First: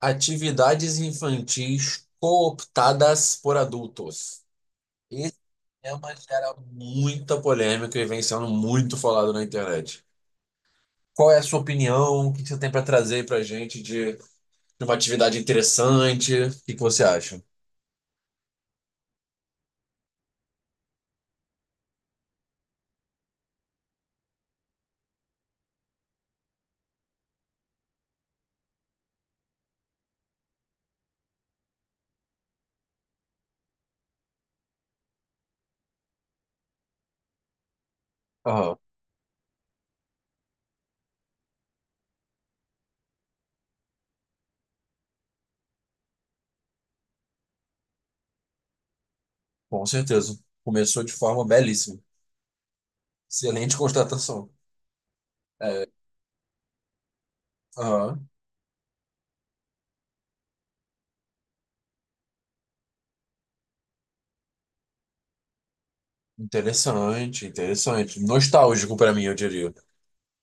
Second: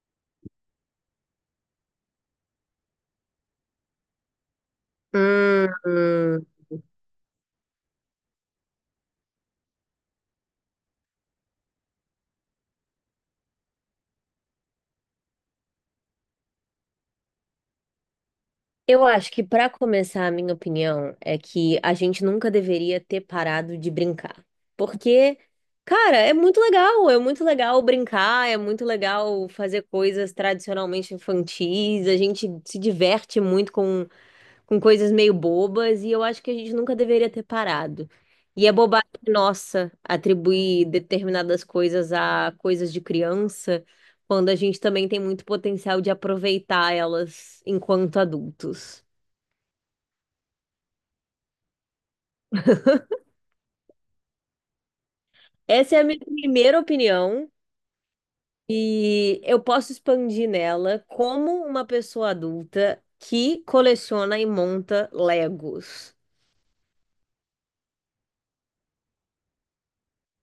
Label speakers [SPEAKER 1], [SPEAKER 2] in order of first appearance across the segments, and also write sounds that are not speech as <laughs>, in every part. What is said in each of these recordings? [SPEAKER 1] Atividades infantis cooptadas por adultos. Esse
[SPEAKER 2] Hum.
[SPEAKER 1] tema gera muita polêmica e vem sendo muito falado na internet. Qual é a sua opinião? O que você tem para trazer para gente de uma atividade interessante? O que que você acha?
[SPEAKER 2] Eu acho que para começar, a minha opinião é que a gente nunca deveria ter parado de brincar. Porque, cara, é muito legal brincar, é muito legal fazer coisas tradicionalmente infantis, a gente se diverte muito com coisas meio bobas e eu acho que a gente nunca deveria ter parado. E é
[SPEAKER 1] Aham,
[SPEAKER 2] bobagem nossa atribuir determinadas coisas a coisas de criança, quando a gente também tem muito potencial de aproveitar elas enquanto adultos.
[SPEAKER 1] com certeza. Começou de forma belíssima. Excelente constatação.
[SPEAKER 2] Essa é a minha primeira opinião
[SPEAKER 1] Aham,
[SPEAKER 2] e eu posso expandir nela como uma pessoa adulta que coleciona e monta Legos.
[SPEAKER 1] interessante, interessante. Nostálgico para mim, eu diria.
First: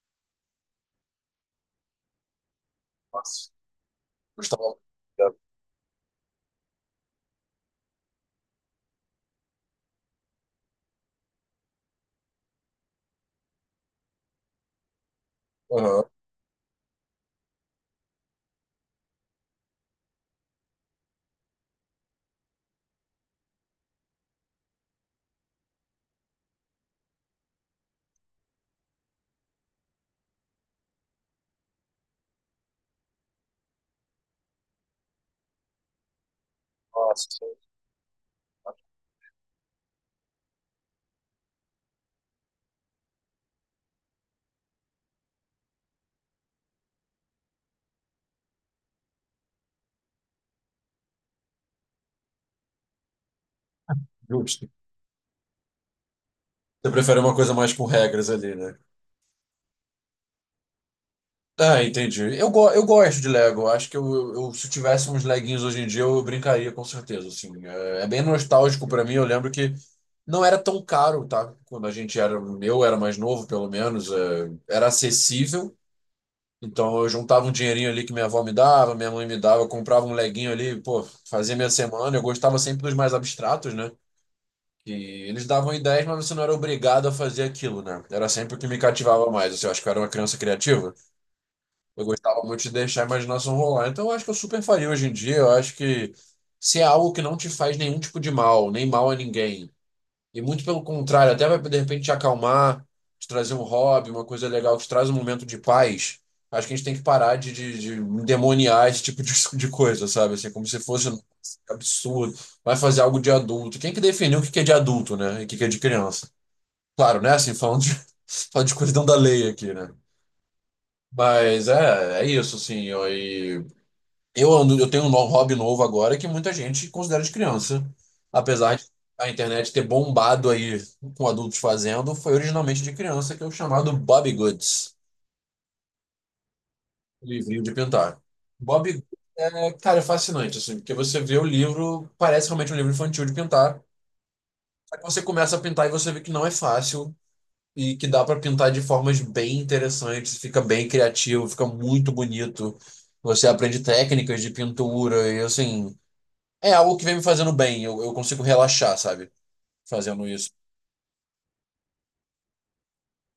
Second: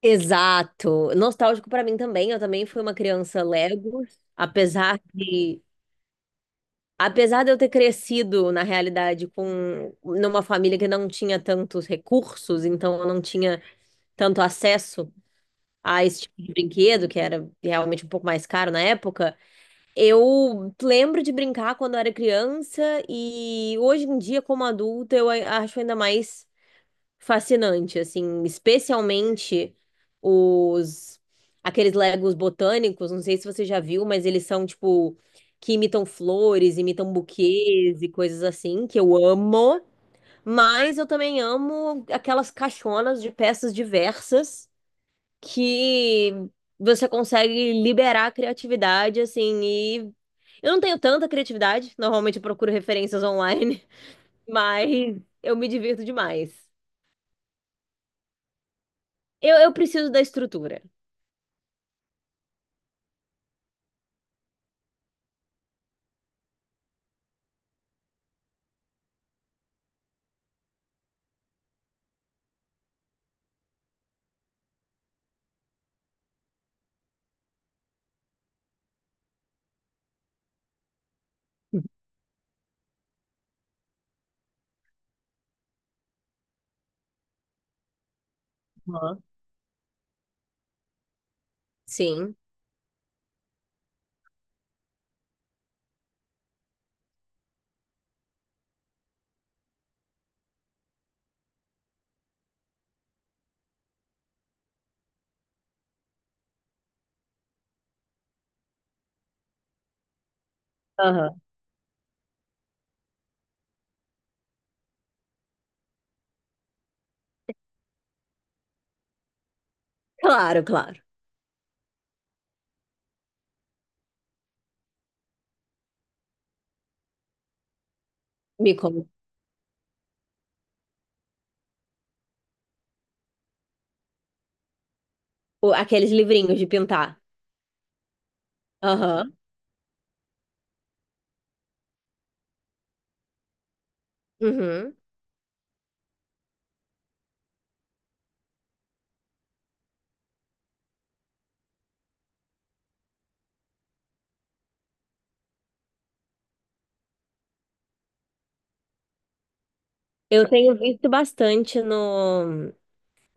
[SPEAKER 2] Exato. Nostálgico pra mim também. Eu também fui uma criança
[SPEAKER 1] Nossa,
[SPEAKER 2] Lego,
[SPEAKER 1] gostava.
[SPEAKER 2] apesar de apesar de eu ter crescido na realidade com numa família que não tinha tantos recursos, então eu não tinha tanto acesso
[SPEAKER 1] Aham,
[SPEAKER 2] a esse tipo de brinquedo, que era realmente um pouco mais caro na época. Eu lembro de brincar quando eu era criança e hoje em dia como adulta eu acho ainda mais fascinante, assim, especialmente os aqueles Legos botânicos, não sei se você já viu, mas eles são tipo que imitam flores, imitam
[SPEAKER 1] nossa.
[SPEAKER 2] buquês e coisas assim, que eu amo, mas eu também amo aquelas caixonas de peças diversas que você consegue liberar a criatividade assim e eu não tenho tanta criatividade, normalmente eu procuro referências online, <laughs>
[SPEAKER 1] Justo.
[SPEAKER 2] mas eu me divirto demais.
[SPEAKER 1] Você prefere uma coisa mais com regras ali, né?
[SPEAKER 2] Eu preciso da estrutura.
[SPEAKER 1] Ah, entendi. Eu gosto de Lego. Acho que se eu tivesse uns leguinhos hoje em dia, eu brincaria com certeza. Assim, é, é bem nostálgico pra mim. Eu lembro que não era tão caro, tá? Quando a gente era, eu era mais novo, pelo menos, é, era acessível. Então eu juntava um dinheirinho ali que minha avó me dava, minha mãe me dava, eu comprava um leguinho ali, pô, fazia minha semana. Eu gostava sempre dos mais abstratos, né? Que eles davam ideias, mas você não era obrigado a fazer aquilo, né? Era sempre o que me
[SPEAKER 2] Aham.
[SPEAKER 1] cativava mais. Assim, eu acho que eu era uma criança criativa. Eu
[SPEAKER 2] Sim.
[SPEAKER 1] gostava muito de deixar a imaginação rolar. Então, eu acho que eu super faria hoje em dia. Eu acho que se é algo que não te faz nenhum tipo de mal, nem mal a ninguém, e muito pelo contrário, até vai de repente te acalmar, te trazer um hobby, uma coisa legal que te traz um momento de paz. Acho que a gente tem que parar de endemoniar esse tipo de, <laughs> de coisa, sabe? Assim, como se fosse
[SPEAKER 2] Aham.
[SPEAKER 1] absurdo. Vai fazer algo de adulto. Quem que definiu o que que é de adulto, né? E o que que é de criança? Claro, né? Assim, falando de, <laughs> falando de colisão da lei aqui, né?
[SPEAKER 2] Claro, claro.
[SPEAKER 1] Mas é, é isso, assim. Eu, e eu, ando- Eu tenho um hobby novo agora que muita gente considera de criança. Apesar
[SPEAKER 2] Me
[SPEAKER 1] de
[SPEAKER 2] como.
[SPEAKER 1] a internet ter bombado aí com adultos fazendo, foi originalmente de criança, que é o chamado Bobbie Goods,
[SPEAKER 2] Aqueles livrinhos de pintar.
[SPEAKER 1] livrinho de pintar. Bobbie Goods
[SPEAKER 2] Aham.
[SPEAKER 1] é, cara, é fascinante, assim, porque você vê o livro, parece realmente um livro infantil de pintar.
[SPEAKER 2] Uhum.
[SPEAKER 1] Você começa a pintar e você vê que não é fácil e que dá para pintar de formas bem interessantes, fica bem criativo, fica muito bonito. Você aprende técnicas de pintura e assim, é algo que vem me fazendo bem. Eu consigo relaxar, sabe? Fazendo
[SPEAKER 2] Eu
[SPEAKER 1] isso.
[SPEAKER 2] tenho visto bastante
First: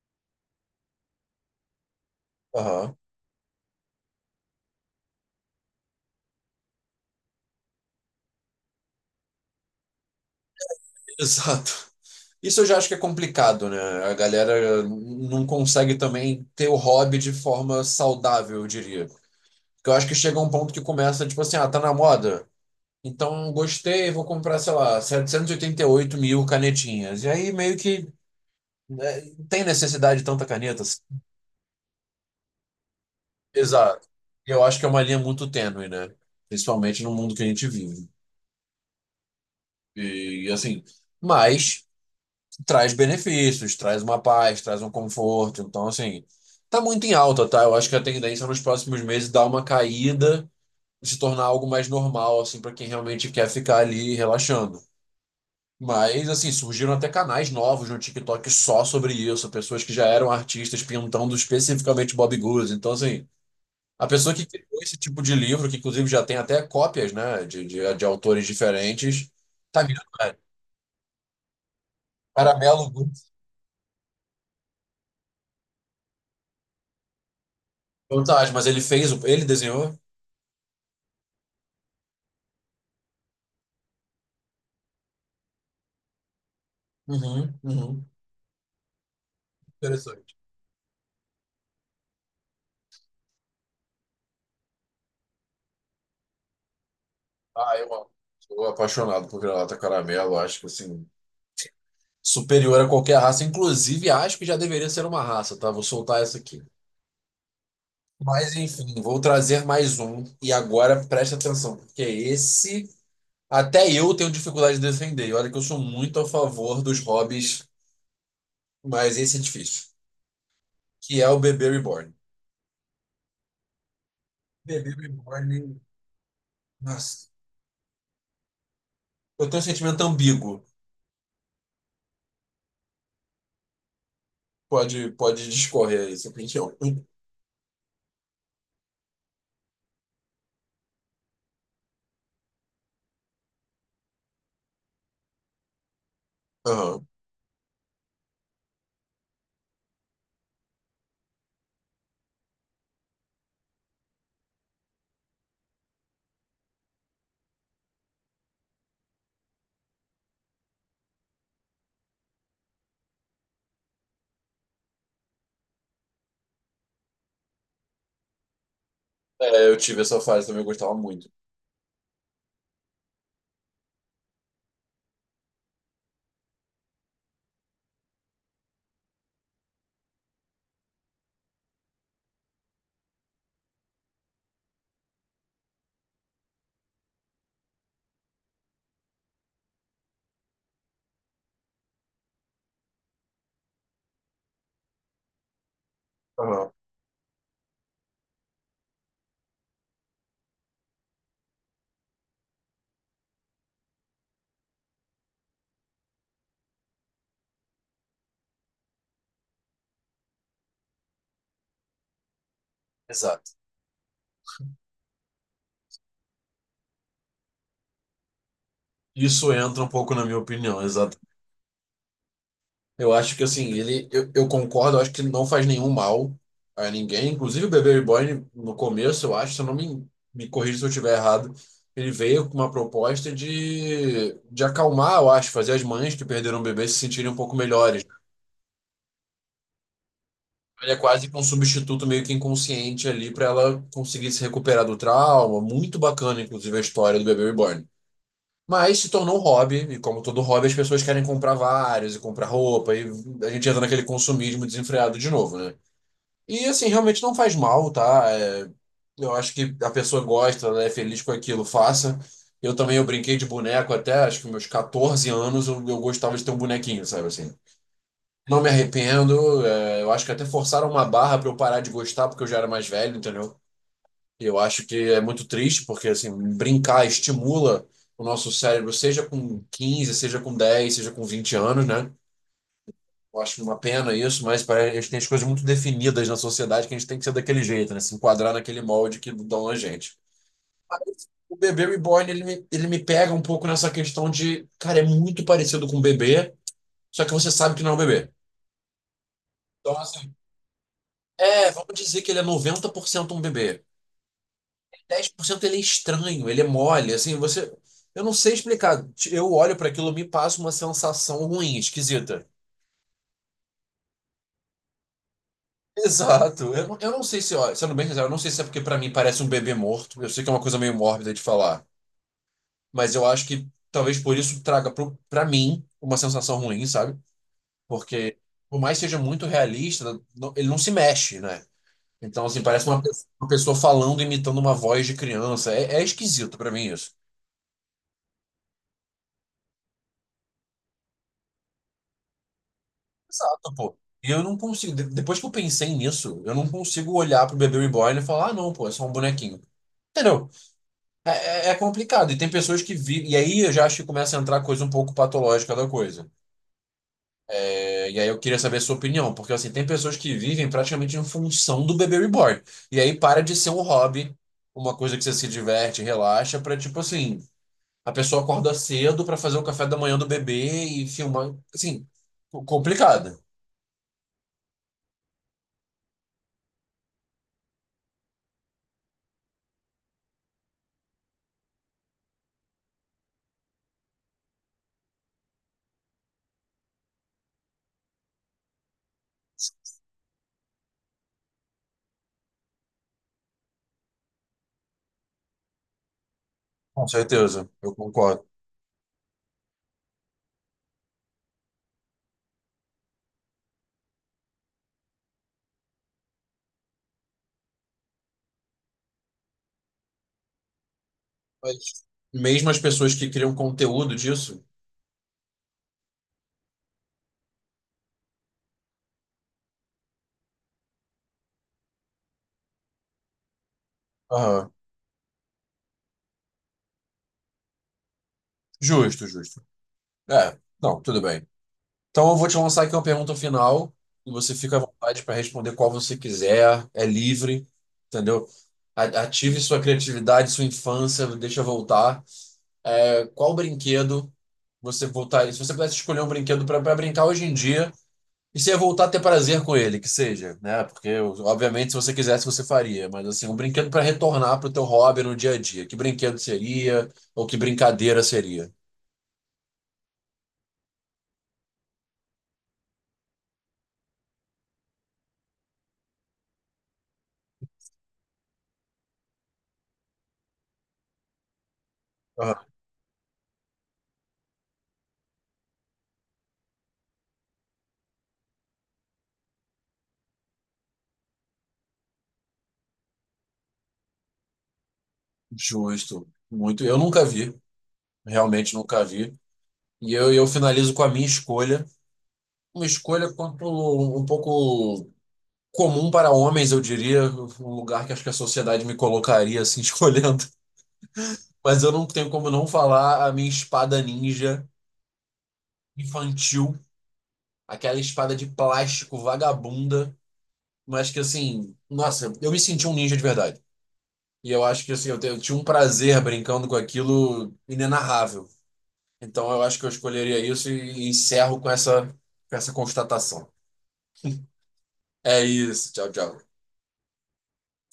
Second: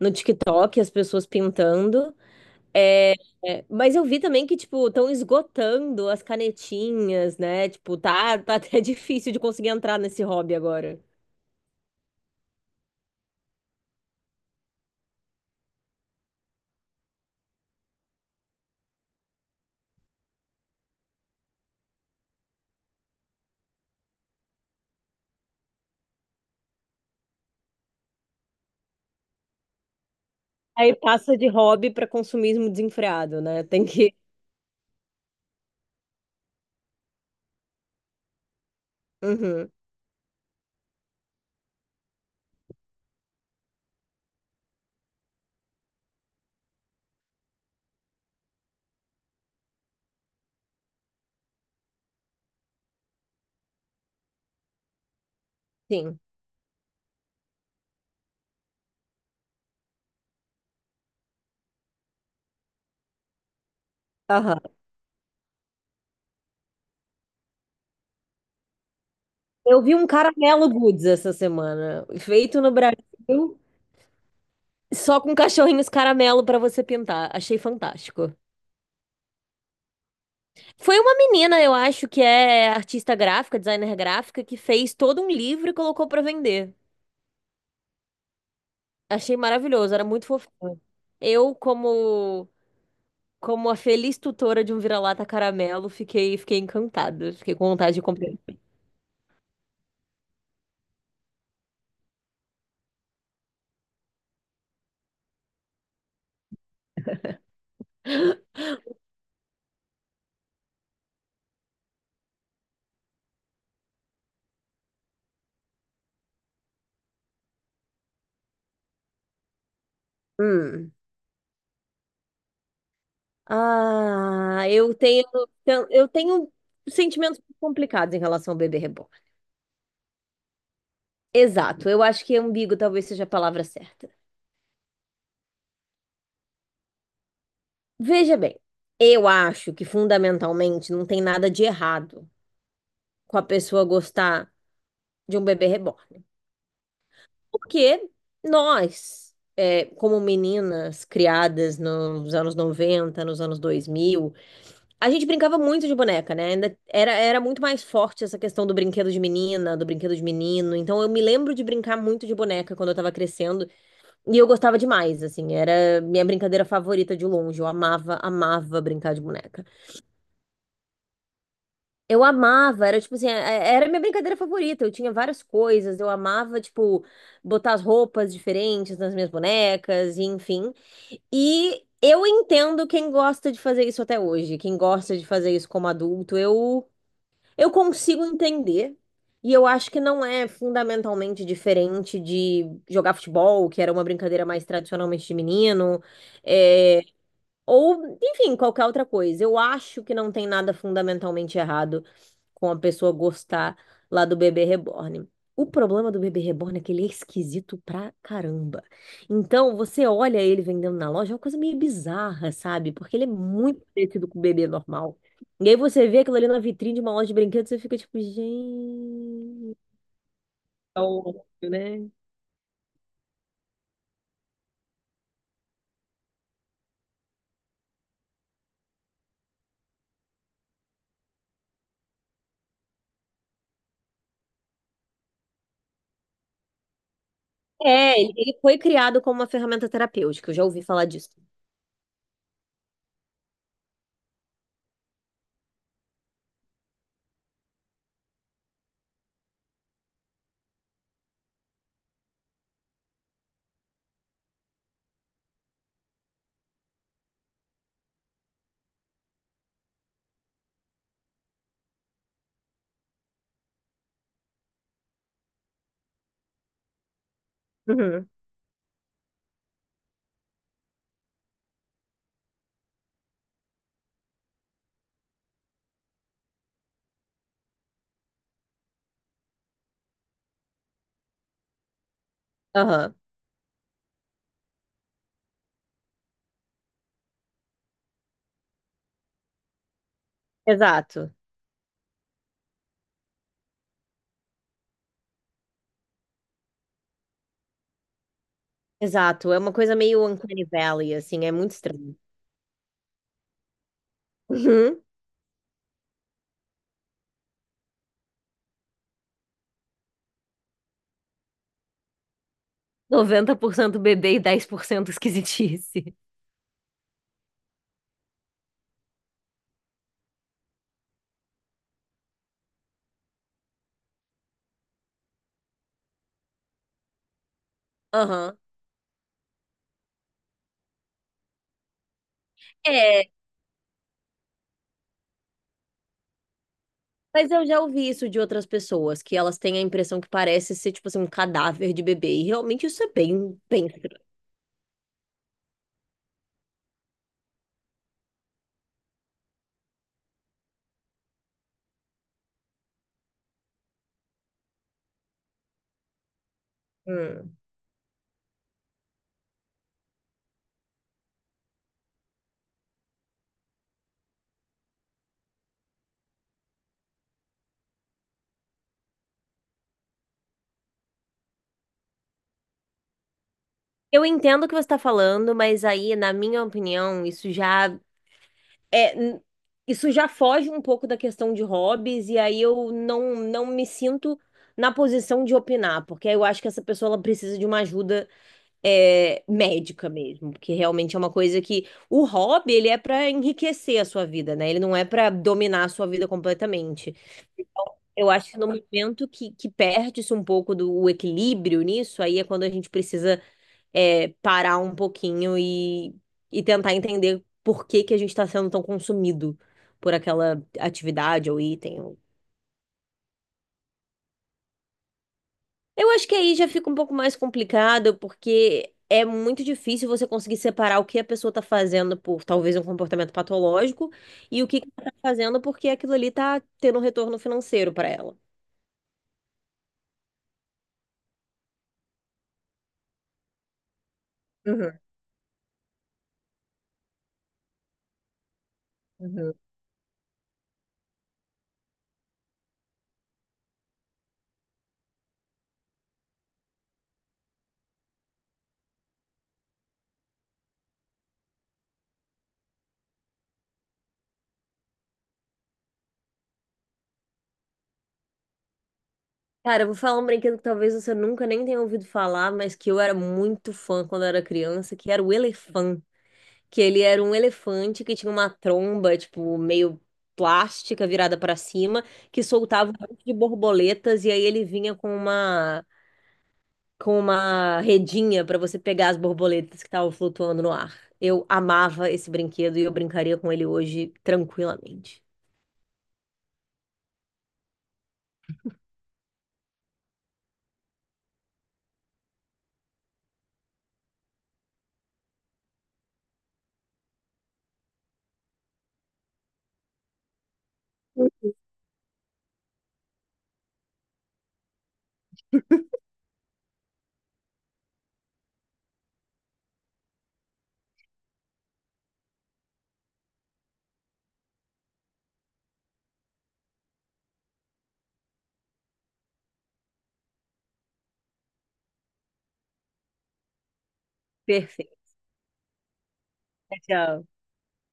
[SPEAKER 2] no TikTok as pessoas pintando.
[SPEAKER 1] Aham.
[SPEAKER 2] É, é, mas eu vi também que, tipo, estão esgotando as canetinhas, né? Tipo, tá até <laughs> difícil de conseguir entrar nesse hobby agora.
[SPEAKER 1] Exato. Isso eu já acho que é complicado, né? A galera não consegue também ter o hobby de forma saudável, eu diria. Porque eu acho que chega um ponto que começa, tipo assim, ah, tá na moda. Então, gostei, vou comprar, sei lá, setecentos e oitenta e oito mil canetinhas. E aí, meio que né, não tem necessidade de tanta caneta.
[SPEAKER 2] Aí
[SPEAKER 1] Assim.
[SPEAKER 2] passa de hobby para consumismo desenfreado, né? Tem
[SPEAKER 1] Exato.
[SPEAKER 2] que.
[SPEAKER 1] Eu acho que é uma linha muito tênue, né? Principalmente no mundo que a gente vive.
[SPEAKER 2] Uhum,
[SPEAKER 1] E, assim, mas traz benefícios, traz uma paz, traz um conforto. Então, assim, tá muito em alta, tá? Eu acho que a tendência nos próximos meses é dar uma caída, se tornar algo mais normal, assim, para quem realmente quer ficar ali relaxando.
[SPEAKER 2] sim.
[SPEAKER 1] Mas, assim, surgiram até canais novos no TikTok só sobre isso, pessoas que já eram artistas pintando especificamente Bob Goods. Então, assim, a pessoa que
[SPEAKER 2] Aham.
[SPEAKER 1] criou esse tipo de livro, que inclusive já tem até cópias, né, de autores diferentes,
[SPEAKER 2] Eu
[SPEAKER 1] tá
[SPEAKER 2] vi um
[SPEAKER 1] virando, né?
[SPEAKER 2] caramelo goods essa semana, feito no
[SPEAKER 1] Caramelo Goods.
[SPEAKER 2] Brasil, só com cachorrinhos caramelo pra você pintar. Achei fantástico.
[SPEAKER 1] Fantástico, mas ele fez, o- ele desenhou?
[SPEAKER 2] Foi uma menina, eu acho, que é artista gráfica, designer gráfica, que fez todo um livro e colocou pra vender.
[SPEAKER 1] Uhum, uhum.
[SPEAKER 2] Achei maravilhoso, era muito
[SPEAKER 1] Interessante.
[SPEAKER 2] fofinho. Eu, como como a feliz tutora de um vira-lata caramelo, fiquei encantada, fiquei com
[SPEAKER 1] Ah, eu
[SPEAKER 2] vontade de
[SPEAKER 1] amo.
[SPEAKER 2] comprar.
[SPEAKER 1] Sou apaixonado por granata caramelo, acho que, assim, superior a qualquer raça. Inclusive, acho que já deveria ser uma raça, tá? Vou soltar essa aqui. Mas enfim, vou trazer mais um. E agora presta atenção, porque esse até eu tenho dificuldade de defender. E olha que eu sou muito a favor dos hobbies, mas esse é difícil.
[SPEAKER 2] Hum.
[SPEAKER 1] Que é o bebê reborn.
[SPEAKER 2] Ah,
[SPEAKER 1] Bebê
[SPEAKER 2] eu tenho
[SPEAKER 1] reborn,
[SPEAKER 2] eu tenho
[SPEAKER 1] nossa.
[SPEAKER 2] sentimentos complicados em relação ao bebê reborn.
[SPEAKER 1] Eu tenho um sentimento ambíguo.
[SPEAKER 2] Exato, eu acho que ambíguo talvez seja a palavra certa.
[SPEAKER 1] Pode, pode discorrer aí, sua opinião.
[SPEAKER 2] Veja bem, eu acho que fundamentalmente não tem nada de errado com a pessoa gostar de um bebê reborn.
[SPEAKER 1] Aham.
[SPEAKER 2] Porque nós, é, como meninas criadas nos anos 90, nos anos 2000, a gente brincava muito de boneca, né? Era muito mais forte essa questão do brinquedo de menina, do brinquedo de menino. Então eu me lembro de brincar muito de boneca quando eu tava crescendo. E eu gostava demais, assim, era minha brincadeira favorita de longe. Eu amava, amava brincar de boneca.
[SPEAKER 1] É, eu tive essa fase também, eu gostava muito.
[SPEAKER 2] Eu amava, era tipo assim, é, era minha brincadeira favorita. Eu tinha várias coisas, eu amava, tipo, botar as roupas diferentes nas minhas bonecas, e enfim. E eu entendo quem gosta de fazer isso até hoje, quem gosta de fazer isso como adulto. Eu consigo entender. E eu acho que não é fundamentalmente diferente de jogar futebol, que era uma brincadeira mais tradicionalmente de menino.
[SPEAKER 1] Aham.
[SPEAKER 2] é, Ou, enfim, qualquer outra coisa. Eu acho que não tem nada fundamentalmente errado com a pessoa gostar lá do bebê reborn. O problema do bebê reborn é que ele é esquisito pra caramba. Então, você olha ele vendendo na loja, é uma coisa meio bizarra, sabe? Porque ele é
[SPEAKER 1] Exato.
[SPEAKER 2] muito parecido com o bebê normal. E aí você vê aquilo ali na vitrine de uma loja de brinquedos, você fica tipo,
[SPEAKER 1] Isso
[SPEAKER 2] gente.
[SPEAKER 1] entra um pouco na minha opinião. Eu acho que assim, eu concordo, eu acho que ele não faz nenhum mal a ninguém. Inclusive o Bebê Reborn, no começo, eu acho, se eu não me corrija se eu estiver errado, ele veio com uma proposta de acalmar, eu acho, fazer as mães que perderam o bebê se sentirem um pouco melhores.
[SPEAKER 2] É, ele foi criado como uma ferramenta terapêutica, eu já ouvi
[SPEAKER 1] Ele é
[SPEAKER 2] falar
[SPEAKER 1] quase
[SPEAKER 2] disso.
[SPEAKER 1] que um substituto meio que inconsciente ali para ela conseguir se recuperar do trauma. Muito bacana, inclusive, a história do Bebê Reborn. Mas se tornou um hobby, e como todo hobby, as pessoas querem comprar vários e comprar roupa, e a gente entra naquele consumismo desenfreado de novo, né? E assim, realmente não faz mal, tá? É, eu acho que a pessoa gosta, ela é feliz com aquilo, faça. Eu também, eu brinquei de boneco até, acho que meus 14 anos, eu gostava de ter um bonequinho, sabe assim?
[SPEAKER 2] Uhum.
[SPEAKER 1] Não me arrependo, é, eu acho que até forçaram uma barra pra eu parar de gostar, porque eu já era mais velho, entendeu? E eu acho que é muito triste, porque assim, brincar estimula o nosso cérebro, seja com 15 seja com 10 seja com 20 anos, né?
[SPEAKER 2] Aham.
[SPEAKER 1] Eu acho uma pena isso, mas parece, que a gente tem as coisas muito definidas na sociedade que a gente tem que ser daquele jeito, né? Se enquadrar naquele molde que dão a gente. Mas
[SPEAKER 2] Exato.
[SPEAKER 1] o bebê reborn, ele me pega um pouco nessa questão de, cara, é muito parecido com um bebê, só que você sabe que não é um bebê.
[SPEAKER 2] Exato, é uma coisa
[SPEAKER 1] Então,
[SPEAKER 2] meio
[SPEAKER 1] assim,
[SPEAKER 2] Uncanny Valley, assim, é
[SPEAKER 1] é,
[SPEAKER 2] muito
[SPEAKER 1] vamos
[SPEAKER 2] estranho.
[SPEAKER 1] dizer que ele é 90% um bebê.
[SPEAKER 2] Uhum.
[SPEAKER 1] 10% ele é estranho, ele é mole, assim, você. Eu não sei explicar. Eu olho para aquilo, e me passa uma sensação ruim, esquisita.
[SPEAKER 2] 90% bebê e 10% esquisitice.
[SPEAKER 1] Exato. Eu, eu não sei se, ó, sendo bem sincero, eu não sei se é porque pra mim parece um bebê morto. Eu sei que é uma coisa meio mórbida de falar, mas eu acho que talvez por isso traga pra mim uma sensação ruim, sabe? Porque
[SPEAKER 2] Aham.
[SPEAKER 1] por mais que seja muito realista, ele não se mexe, né? Então, assim, parece
[SPEAKER 2] É,
[SPEAKER 1] uma pessoa falando, imitando uma voz de criança. É, é esquisito pra mim isso.
[SPEAKER 2] mas eu já ouvi isso de outras pessoas, que elas têm a impressão que parece ser, tipo assim, um cadáver de bebê. E realmente isso é bem,
[SPEAKER 1] Exato,
[SPEAKER 2] bem
[SPEAKER 1] pô.
[SPEAKER 2] estranho.
[SPEAKER 1] E eu não consigo, depois que eu pensei nisso, eu não consigo olhar pro bebê reborn e falar, ah, não, pô, é só um bonequinho. Entendeu? É, é complicado. E tem pessoas que vivem. E aí eu já acho que começa a entrar coisa um pouco patológica da coisa.
[SPEAKER 2] Hum.
[SPEAKER 1] É, e aí eu queria saber a sua opinião, porque assim, tem pessoas que vivem praticamente em função do bebê reborn. E aí para de ser um hobby, uma coisa que você se diverte, relaxa, pra tipo assim, a pessoa acorda cedo pra fazer o café da manhã do bebê e filmar. Assim, complicado.
[SPEAKER 2] Eu entendo o que você está falando, mas aí, na minha opinião, isso já é, n- isso já foge um pouco da questão de hobbies, e aí eu não, não me sinto na posição de opinar, porque eu acho que essa pessoa ela precisa de uma ajuda médica mesmo, porque realmente é uma coisa que o hobby ele é para enriquecer a sua vida, né? Ele não é para dominar a sua vida
[SPEAKER 1] Com
[SPEAKER 2] completamente.
[SPEAKER 1] certeza, eu
[SPEAKER 2] Eu
[SPEAKER 1] concordo.
[SPEAKER 2] acho que no momento que perde-se um pouco do o equilíbrio nisso, aí é quando a gente precisa parar um pouquinho e tentar entender por que que a gente está sendo tão consumido por aquela atividade ou
[SPEAKER 1] Mas
[SPEAKER 2] item.
[SPEAKER 1] mesmo as pessoas que criam conteúdo disso.
[SPEAKER 2] Eu acho que aí já fica um pouco mais complicado, porque é muito difícil você conseguir separar o que a pessoa está fazendo por talvez um comportamento patológico e o
[SPEAKER 1] Aham.
[SPEAKER 2] que que ela está fazendo porque aquilo ali está tendo um retorno financeiro para ela.
[SPEAKER 1] Justo, justo. É, não, tudo bem. Então, eu vou te lançar aqui uma pergunta final e você fica à
[SPEAKER 2] Uhum,
[SPEAKER 1] vontade para responder qual você quiser, é livre, entendeu?
[SPEAKER 2] uhum.
[SPEAKER 1] Ative sua criatividade, sua infância, deixa voltar. É, qual brinquedo você voltar? Se você pudesse escolher um brinquedo para brincar hoje em dia e se ia voltar a ter prazer com ele, que seja, né? Porque, obviamente, se você quisesse, você faria. Mas, assim, um brinquedo para retornar para o teu hobby no dia a dia. Que brinquedo seria? Ou que brincadeira seria?
[SPEAKER 2] Cara, eu vou falar um brinquedo que talvez você nunca nem tenha ouvido falar, mas que eu era muito fã quando eu era criança, que era o elefante. Que ele era um elefante que tinha uma tromba, tipo, meio plástica virada para cima, que
[SPEAKER 1] Ah,
[SPEAKER 2] soltava um monte de borboletas e aí ele vinha com uma redinha para você pegar as borboletas que estavam flutuando no ar. Eu amava esse brinquedo e eu brincaria com ele hoje tranquilamente.
[SPEAKER 1] justo. Muito. Eu nunca vi. Realmente nunca vi. E eu finalizo com a minha escolha. Uma escolha quanto um pouco comum para homens, eu diria, um lugar que acho que a sociedade me colocaria assim <laughs> escolhendo. Mas eu não tenho como não falar a minha espada ninja infantil, aquela espada de plástico vagabunda, mas que assim, nossa, eu me senti um ninja de verdade. E eu acho que assim, eu, eu tinha um prazer brincando com aquilo inenarrável. Então eu acho que eu escolheria isso e encerro com essa constatação.
[SPEAKER 2] Perfeito.
[SPEAKER 1] É isso, tchau, tchau.
[SPEAKER 2] Tchau.